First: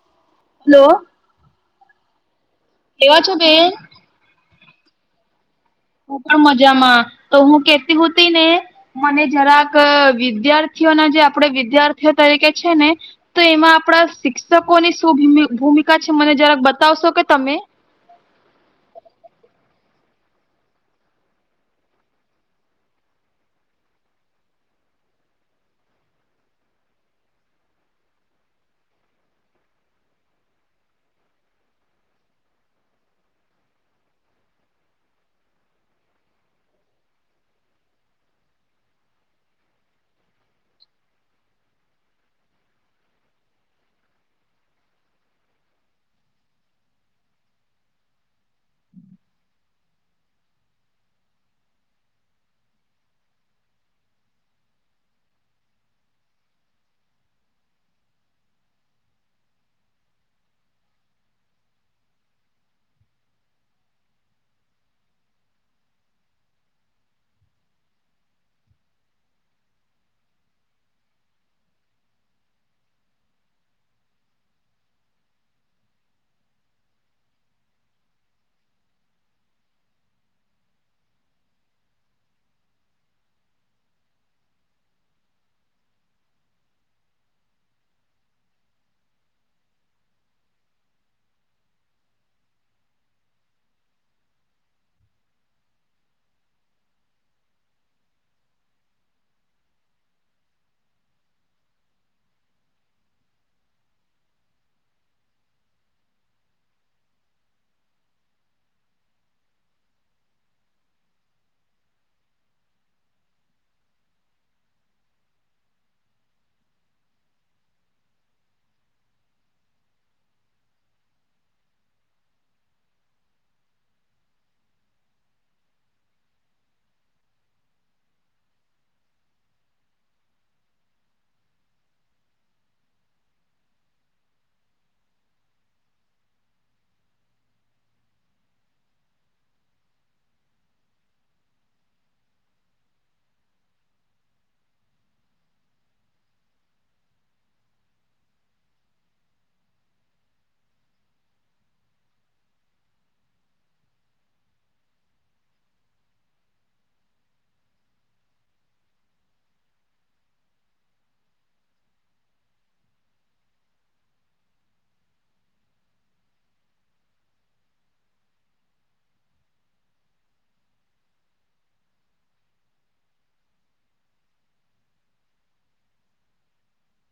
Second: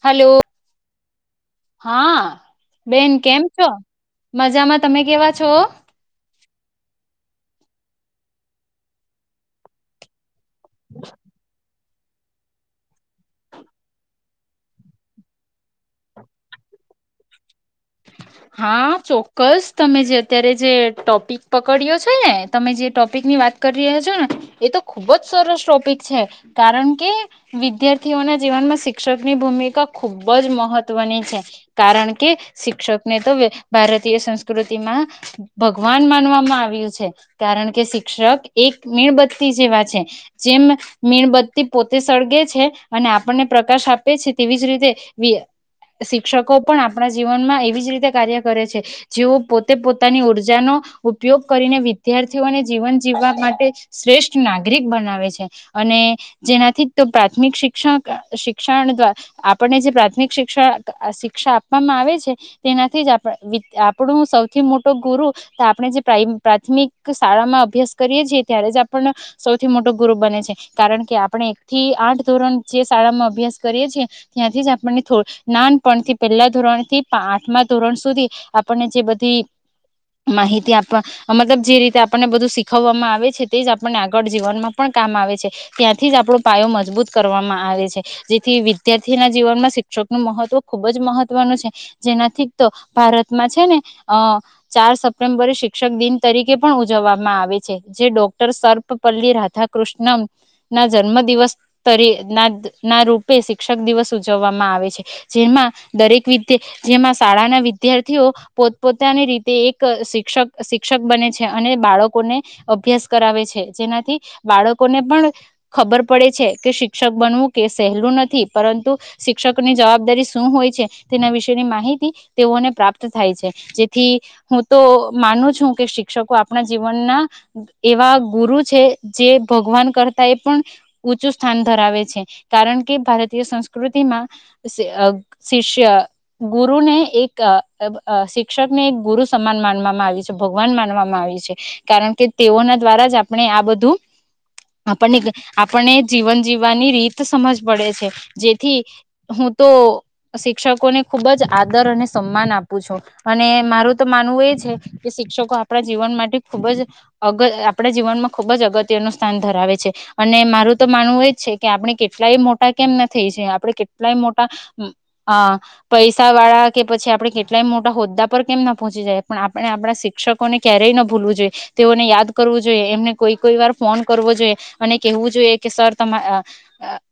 Hello. Hello. હા. બેન કેમ છો બેન મજામાં? તમે કેવા છો? હું પણ મજામાં તો હું કેતી હોતી ને મને જરાક વિદ્યાર્થીઓના જે આપણે વિદ્યાર્થી તરીકે છે ને તો એમાં આપણા શિક્ષકોની શું ભૂમિકા છે મને જરાક બતાવશો કે તમે. હા ચોક્કસ તમે જે અત્યારે જે ટોપિક પકડ્યો છે, ને તમે જે ટોપિક ની વાત કરી રહ્યા છો, ને એ તો ખૂબ જ સરસ ટોપિક છે, કારણ કે વિદ્યાર્થીઓના જીવનમાં શિક્ષક ની ભૂમિકા ખુબ જ મહત્વની છે, કારણ કે શિક્ષક ભારતીય સંસ્કૃતિમાં ભગવાન માનવામાં આવ્યું છે, કારણ કે શિક્ષક એક મીણબત્તી જેવા છે. જેમ મીણબત્તી પોતે સળગે છે. અને આપણને પ્રકાશ આપે છે. તેવી જ રીતે શિક્ષકો પણ આપણા જીવનમાં એવી જ રીતે કાર્ય કરે છે. જેઓ પોતે પોતાની ઉર્જાનો ઉપયોગ કરીને વિદ્યાર્થીઓને જીવન જીવવા માટે શ્રેષ્ઠ નાગરિક બનાવે છે. અને જેનાથી પ્રાથમિક શિક્ષણ શિક્ષણ દ્વા આપણને જે પ્રાથમિક શિક્ષણ શિક્ષા આપવામાં આવે છે. તેનાથી જ આપણું સૌથી મોટો ગુરુ આપણે જે પ્ર પ્રાથમિક શાળામાં અભ્યાસ કરીએ છીએ, ત્યારે જ આપણને સૌથી મોટો ગુરુ બને છે, કારણ કે આપણે એક થી આઠ ધોરણ જે શાળામાં અભ્યાસ કરીએ છીએ, ત્યાંથી જ આપણનેોડ નાનપણથી પહેલા ધોરણ થી ધોરણ સુધી આપણને જે બધી માહિતી આપવા મતલબ જે રીતે આપણને બધું શીખવવામાં આવે છે, તે જ આપણને આગળ જીવનમાં પણ કામ આવે છે, ત્યાંથી જ આપણો પાયો મજબૂત કરવામાં આવે છે. જેથી વિદ્યાર્થીના જીવનમાં શિક્ષક નું મહત્વ ખુબ જ મહત્વનું છે. જેનાથી ભારતમાં છે, ને અ ચાર સપ્ટેમ્બરે શિક્ષક દિન તરીકે પણ ઉજવવામાં આવે છે. જે ડોક્ટર સર્પપલ્લી રાધાકૃષ્ણ ના જન્મ દિવસ તરી ના ના રૂપે શિક્ષક દિવસ ઉજવવામાં આવે છે. જેમાં દરેક વિતે જેમાં શાળાના વિદ્યાર્થીઓ પોતપોતાની રીતે એક શિક્ષક શિક્ષક બને છે. અને બાળકોને અભ્યાસ કરાવે છે. જેનાથી બાળકોને પણ ખબર પડે છે, કે શિક્ષક બનવું કે સહેલું નથી, પરંતુ શિક્ષકની જવાબદારી શું હોય છે. તેના વિશે ની માહિતી તેઓને પ્રાપ્ત થાય છે. જેથી હું તો માનું છું, કે શિક્ષકો આપણા જીવનના એવા ગુરુ છે. જે ભગવાન કરતા એ પણ ઊંચું સ્થાન ધરાવે છે, કારણ કે ભારતીય સંસ્કૃતિમાં શિષ્ય ગુરુને એક શિક્ષકને એક ગુરુ સમાન માનવામાં આવી છે. ભગવાન માનવામાં આવી છે, કારણ કે તેઓના દ્વારા જ આપણે આ બધું આપણને આપણને જીવન જીવવાની રીત સમજ પડે છે. જેથી હું તો શિક્ષકોને ખૂબ જ આદર અને સન્માન આપું છું, અને મારું તો માનવું એ છે, કે શિક્ષકો આપણા જીવન માટે ખૂબ જ અગ આપણા જીવનમાં ખૂબ જ અગત્ય નું સ્થાન ધરાવે છે. અને મારું તો માનવું એજ છે, કે આપણે કેટલાય મોટા કેમ ના થાય છે. આપણે કેટલાય મોટા અ પૈસા વાળા કે પછી. આપડણે કેટલાય મોટા હોદ્દા પર કેમ ના પહોંચી જાય, પણ આપણે આપણા શિક્ષકોને ક્યારેય ના ભૂલવું જોઈએ. તેઓને યાદ કરવું જોઈએ, એમને કોઈ કોઈ વાર ફોન કરવો જોઈએ, અને કેહેવું જોઈએ કે સર તમા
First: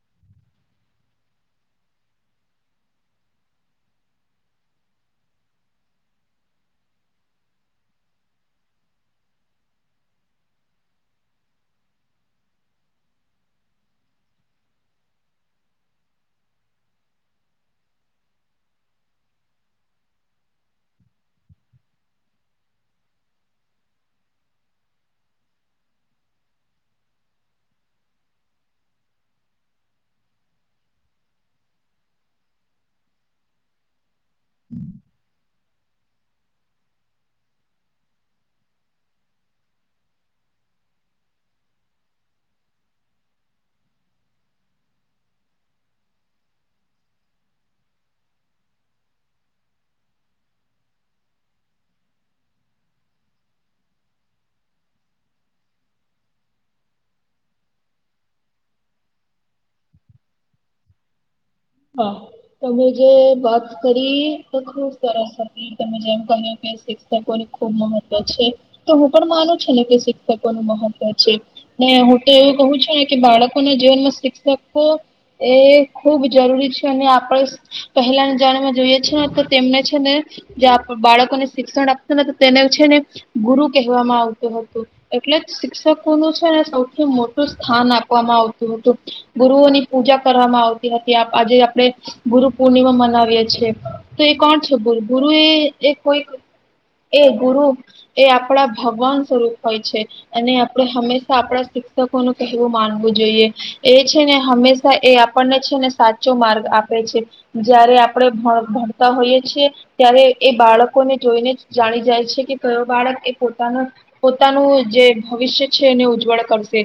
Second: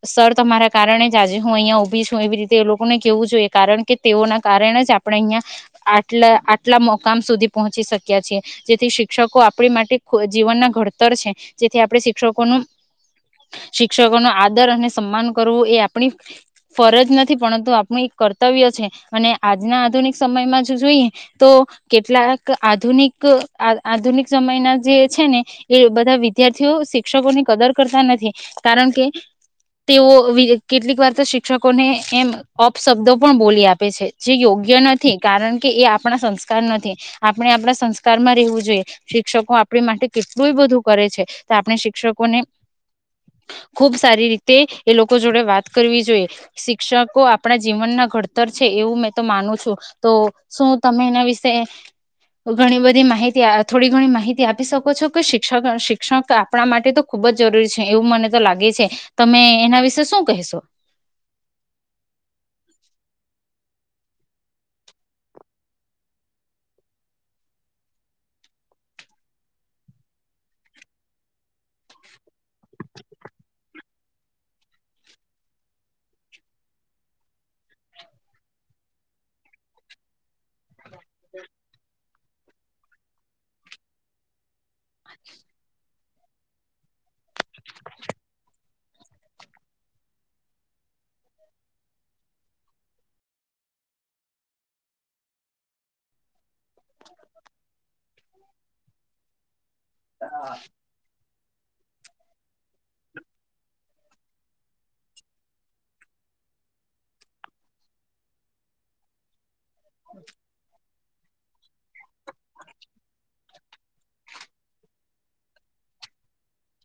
સર તમારા કારણે જ આજે હું અહીયાંયા ઊભી છું. એવી રીતે લોકોને કેવું જોઈએ. કારણ કે તેઓના કારણે જ આપણે અહિયાં આટલા આટલા મુકામ સુધી પહોંચી શક્યા છીએ. જેથી શિક્ષકો આપણી માટે જીવનના ઘડતર છે. જેથી આપણે શિક્ષકોનું શિક્ષકો ન આદર અને સન્માન કરવું, એ આપણી ફરજ નથી પરંતુ આપણ કર્તવ્ય છે. અને આજના આધુનિક સમયમાં જો જોઈએ. તો કેટલાક આધુનિક આધુનિક સમયના જે છે, ને એ બધા વિદ્યાર્થીઓ શિક્ષકોની કદર કરતા નથી, કારણ કે તેઓ કેટલીક વાર તો શિક્ષકોને એમપ શબ્દો પણ બોલી આપે છે. જે યોગ્ય નથી કારણ કે એ આપણા સંસ્કાર નથી આપણે આપણા સંસ્કારમાં રહેેવું જોઈએ. શિક્ષકો આપણી માટે કેટલું બધું કરે છે, તો આપણે શિક્ષકોને ખુબ સારી રીતે એ લોકો જોડે વાત કરવી જોઈએ. શિક્ષકો આપણા જીવનના ઘડતર છે. એવું મેં તો માનું છું, તો શું તમે એના વિશે ઘણી બધી માહિતી થોડી ઘણી માહિતી આપી શકો છો, કે શિક્ષક શિક્ષક આપણા માટે તો ખૂબ જ જરૂરી છે. એવું મને તો લાગે છે, તમે એના વિશે શું કહેશો? હ મે જે વાત કરી તો ખુબ સરસ હતી તમે જેમ કહ્યું કે શિક્ષકોને ખુબ મહત્વ છે. તો હું પણ માનું છું, ને કે શિક્ષકો નું મહત્વ છે, ને હું તો એવું કહું છે, ને કે બાળકો ના જીવનમાં શિક્ષકો એ ખુબ જરૂરી છે, અને આપણે પહેલા જાણમાં જોઈએ છે, ને તો તેમને છે. ને બાળકોને શિક્ષણ આપતું ને તેને છે ને ગુરુ કહેવામાં આવતો હતો. એટલે જ શિક્ષક છેને સૌથી મોટું સ્થાન આપવામાં આવતું હતું. ગુરુઓની પૂજા કરવામાં આવતી હતી. આજે આપણે ગુરુ પૂર્ણિમા મનાવીએ છેએ. તો એ કોણ છે, ગુરુ ગુરુ એ એ કોઈક એ ગુરુ એ આપણા ભગવાન સ્વરૂપ હોય છે અને આપણે હંમેશા આપણા શિક્ષકો નું કહેવું માનવું જોઈએ એ છે ને હંમેશા એ આપણને છે ને સાચો માર્ગ આપે છે જયારે આપણે ભણ ભણતા હોઈએ છીએ ત્યારે એ બાળકોને જોઈને જાણી જાય છે, કે કયો બાળક એ પોતાનું પોતાનું જે ભવિષ્ય છે એને ઉજ્જવળ કરશે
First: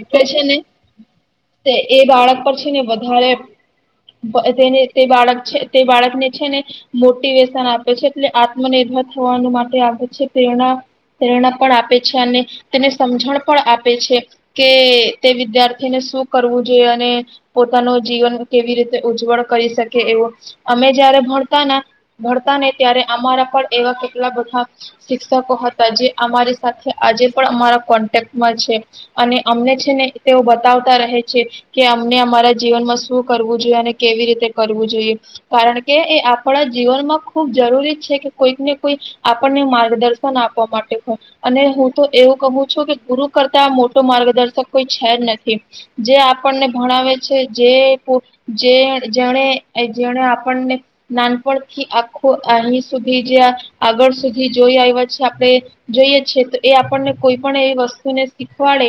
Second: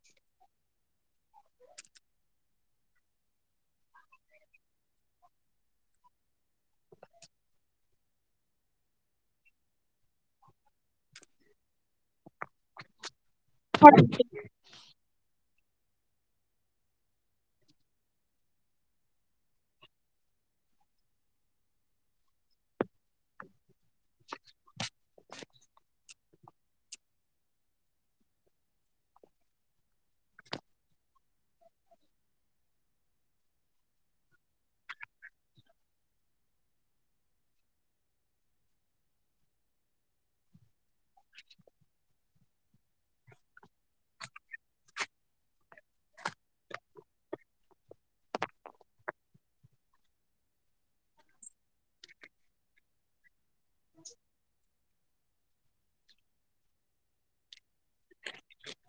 એટલે છે, ને તે એ બાળક પછીને વધારે તેને તે બાળક છે, તે બાળકને છે ને મોટિવેશન આપે છે, એટલે આત્મનિર્ભર થવાનું માટે આપે છે. પ્રેરણા પ્રેરણા પણ આપે છે. અને તેને સમજણ પણ આપે છે કે તે વિદ્યા તેને શું કરવું જોઈએ? અને પોતાનું જીવન કેવી રીતે ઉજ્જવળ કરી શકે. એવો અમે જય્યારે ભણતા ભણતા ને ત્યારે અમારા પણ એવા કેટલા બધા શિક્ષકો હતા જે અમારી સાથે આજે પણ અમારા કોન્ટેક્ટમાં છે, અને અમને છે, ને તેઓ બતાવતા રહે છે, કે અમ ને અમારા જીવનમાં શું કરવું જોઈએ, અને કેવી રીતે કરવું જોઈએ, કારણ કે એ આપણા જીવનમાં ખુબ જરૂરી છે. કે કોઈકને કોઈ આપણને માર્ગદર્શન આપવા માટે હો. અને હું તો એવું કમું છું કે ગુરુ કરતા આ મોટો માર્ગદર્શક કોઈ છે. જ નથી જે આપણને ભણાવ છે જે જે જેણે જેને આપણને નાનપણથી આખું અહી સુધી જે આગળ સુધી જોઈ આવ્યા છે. આપણે જોઈએ છે, તો એ આપણને કોઈ પણ એવી વસ્તુને શીખવાડે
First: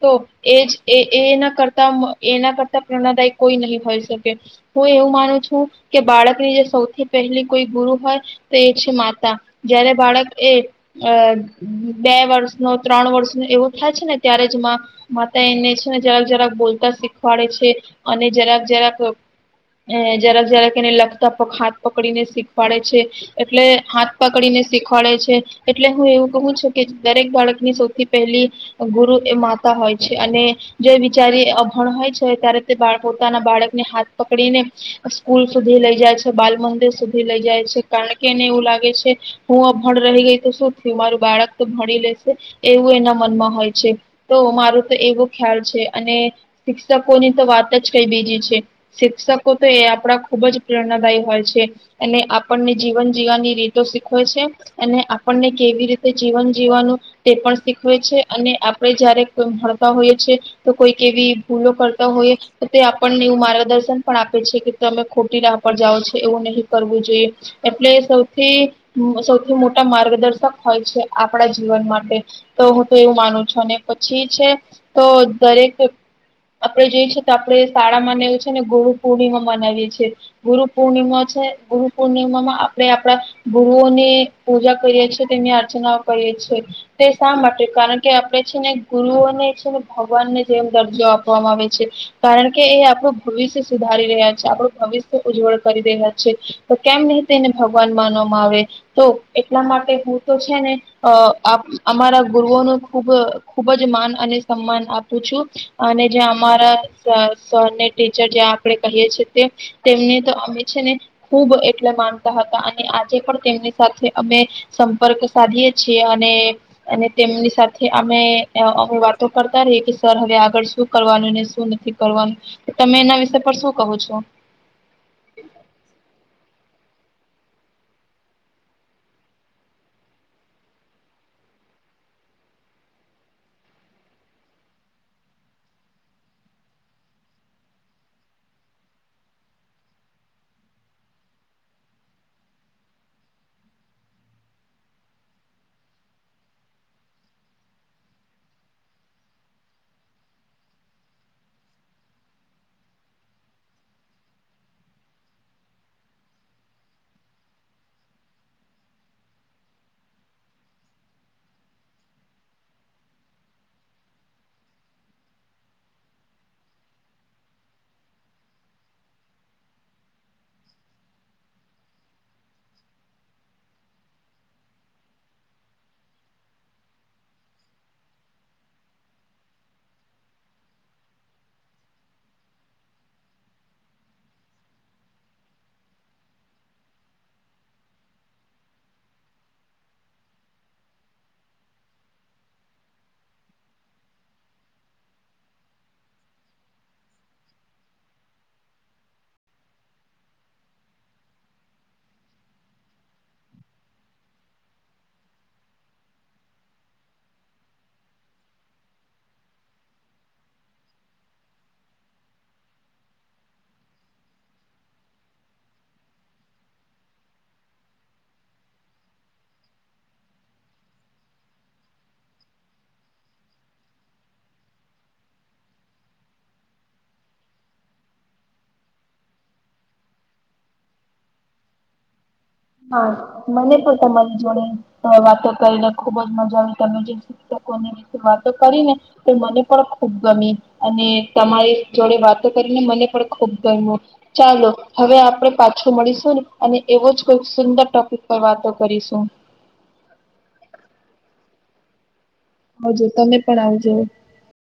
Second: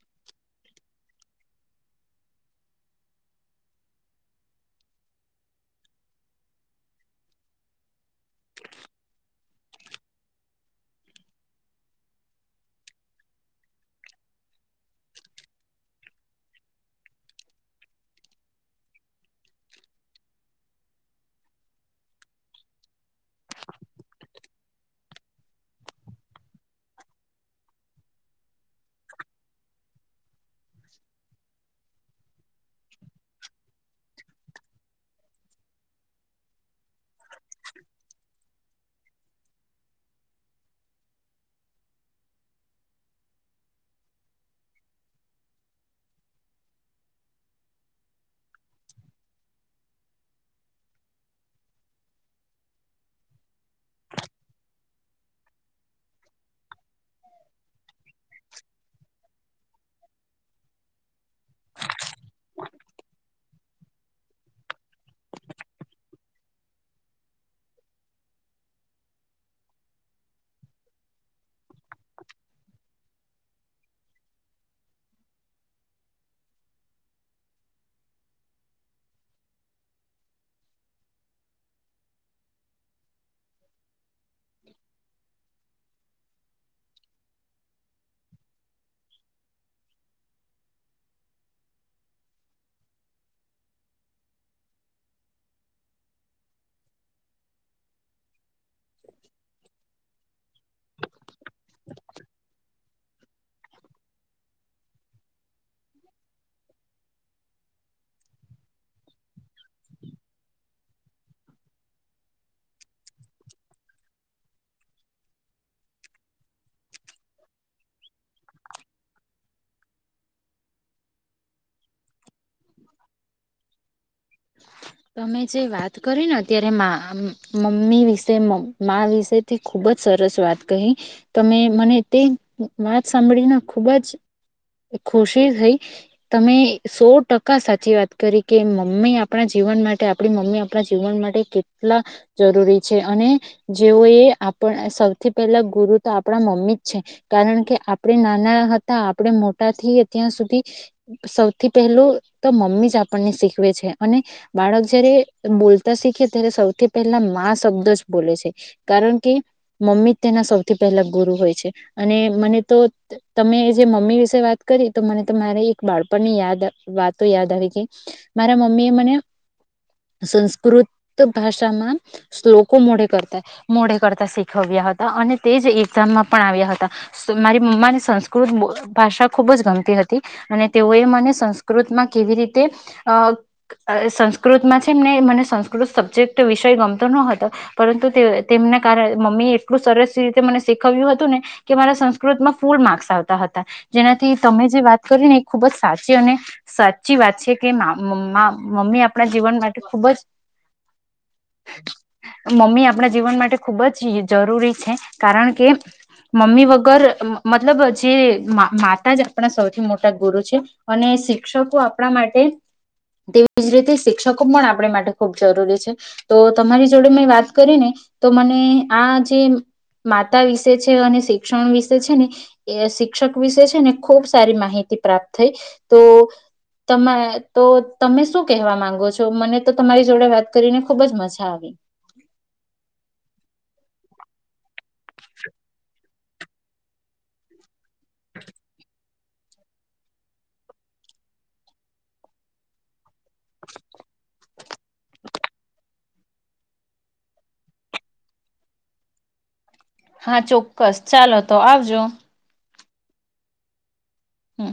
તો એજ એ એ એના કરતા એના કરતા પ્રેરણાદાય કોઈ નહીં હોય શકે. હું એવું માનું છું કે બાળકની જે સૌથી પહેલી કોઈ ગુરુ હોય તો એ છે માતા. જયારે બાળક એ અ બે વર્ષ ન ત્રણ વર્ષ ન એવું થાય છે. ને ત્યારે જ મ માતા એને છે, ને જરાક જરાક બોલતા શિ શીખવાડે છે. અને જરાક જરાક જરાક જરાક એને લખતા હાથ પકડીને શીખવાડે છે, એટલે હાથ પકડીને શીખવાડે છે, એટલે હું એવું કહું છું, કે દરેક બાળકની સૌથી પહેલી ગુરુ એ માતા હોય છે. અને જો બિચારી અ ભણ હોય ત્યારે તે બા પોતાના બાળકને હાથ પકડીને સ્કૂલ સુધી લઈ જાય છે બાલ મંદિર સુધી લઈ જાય છે કારણ કે એને એવું લાગે છે હું અભણ રહી ગઈ તો શું થયું મારું બાળક તો ભણી લેશે એવું એના મનમાં હોય છે તો મારું તો એવો ખ્યાલ છે અને શિક્ષકો ની તો વાત જ કઈ બીજી છે. શિક્ષકો તો એ આપણા ખુબ જ પ્રેરણાદાયી હોય છે અને આપણને જીવન જીવવાની રીતો શીખવેય છે અને આપણને કેવી રીતે જીવન જીવવાનું તે પણ શીખવે છે અને આપણે જયારે કોઈ ભતા હોઈએ છે તો કોઈક એવી ભૂલો કરતા હોય તો તે આપણને એવું માર્ગદર્શન પણ આપે છે. કે તમે ખોટી રાહ પર જાઓ છે એવું નહી કરવું જોઈએ એટલે સૌથી સૌથી મોટા માર્ગદર્શક હોય છે આપણા જીવન માટે તો હું તો એવું માનું છું અને પછી છે તો દરેક આપડણે જોઈએ છેએ તો આપણે શાળામાં ને એવું છે ને ગુરુ પૂર્ણિમા મનાવીએ છીએ. ગુરુ પૂર્ણિમા છે ગુરુ પૂર્ણિમામાં આપણે આપડા ગુરુઓને પૂજા કરીએ છે. તેની આ ર્ચના કરીએ છે છેએ તે શા માટે કારણ કે આપણે છે ને ગુરુઓને છે ને ભગવાનને જેમ દર્જો આપ આપવામાં આવે છે. કારણ કે એ આપણું ભવિષ્ય સુધારી રહ્યા છે. આપણું ભવિષ્ય ઉજ્જવળ કરી રહ્યા છે. તો કેમ નહી તે એને ભગવાન માનવામાં આવે તો એટલા માટે હું તો છે ને અ અ અમારા ગુરુઓ નો ખૂબ ખુબ જ માન અને સન્માન આપું છું. અને જે અમારા સ સરને ટીચર આપે કહીએ છેએ તે તેમને તો અમે છે ને ખુબ એટલે માનતા હતા અને આજે પણ તેમની સાથે અમે સંપર્ક સાધીએ છીએ અને અને તેમની સાથે અમે અમે વાતો કરતા રહીએ કે સર હવે આગળ શું કરવાનું ને શું નથી કરવાનું તમે એના વિષ પર શું કો છો? આ મમ્મી વિશે મા વિશે ખુબ જ સરસ વાત કહી તમે મને તે વાત સાંભળીને ખુબ જ ખુશી થઈ તમે સો ટકા સાચી વાત કરી કે મમ્મી આ પણા જીવન માટે આપણી મમ્મી આપણા જીવન માટે કેટલા જરૂરી છે. અને જેઓ એ આપ સૌથી પહેલા ગુરુ તો આપણા મમ્મી જ છે કારણ કે આપણે નાના હતા આપણે મોટા થીયા ત્યાં સુધી સૌથી પહેલું તો મમ્મી જ આપણને શીખવે છે. અને બાળક જયારે બોલતા શીખે ત્યારે સૌથી પહેલા માં શબ્દ જ બોલે છે. કારણ કે મમ્મી તેના સૌથી પહેલા ગુરુ હોય છે. અને મને તો તમે જે મમ્મી વિશે વાત કરી તો મને તો તમારે એક બાળપણની યાદ વાતો યાદ આવી ગઈ મારામ મ્મી મને સંસ્કૃત ભાષામાં શ્લોકો મોડે કરતા મોડે કરતા શીખવ્યા હતા અને તે જ એક્ઝામમાં પણ આવ્યા હતા મારી મમ્માને સંસ્કૃત ભાષા ખૂબ જ ગમતી હતી અને તેઓએ મને સંસ્કૃતમાં કેવી રીતે અ અ સંસ્કૃતમાં છેમ ને મને સંસ્કૃત સબ્જેક્ટ વિષય ગમતો ન હતો પરંતુ તે તેમના કારણે મમ્મી એ એટલું સરસ રીતે મને શીખવ્યું હતું ને કે મારા સંસ્કૃતમાં ફૂલ માર્ક્સ આવતા હતા જેનાથી તમે જે વાત કરી ને એ ખૂબ જ સાચી અને સાચી વાત છે કે મ મા મમ્મી આપણા જીવન માટે ખૂબ જ મમ્મી આપણા જીવન માટે ખૂબ જ જરૂરી છે કારણ કે મમ્મી વગર મતલબ જે માતા જ આપણા સૌથી મોટા ગુરુ છે અને શિક્ષકો આપણા માટે તે જ રીતે શિક્ષકો પણ આપણે માટે ખૂબ જરૂરી છે. તો તમારી જોડે મેં વાત કરી ને તો મને આ જે માતા વિશે છે અને શિક્ષણ વિશે છે ને શિક્ષક વિશે છે ને ખૂબ સારી માહિતી પ્રાપ્ત થઈ તો તમય તો તમે શું કહેવા માંગો છો? મને તો તમારી જોડે વાત કરીને ખુબ જ મજા આવી. હા મને પણ તમારી જોડે [unintelligible] વાતો કરીને ખુબ જ મજા આવી તમે જે શિક્ષકોને વાતો કરી ને તો મને પણ ખૂબ ગમી અને તમારી જોડે વાતો કરીને મને પણ ખુબ ગમ્યું ચાલો હવે આપડણે પાછું મળીશું ને અને એવો જ. સુંદર ટોપિક પર વાતો કરીશું હા ચોક્કસ ચાલો તો આવજો. આવજો તમે પણ આવજો. હમ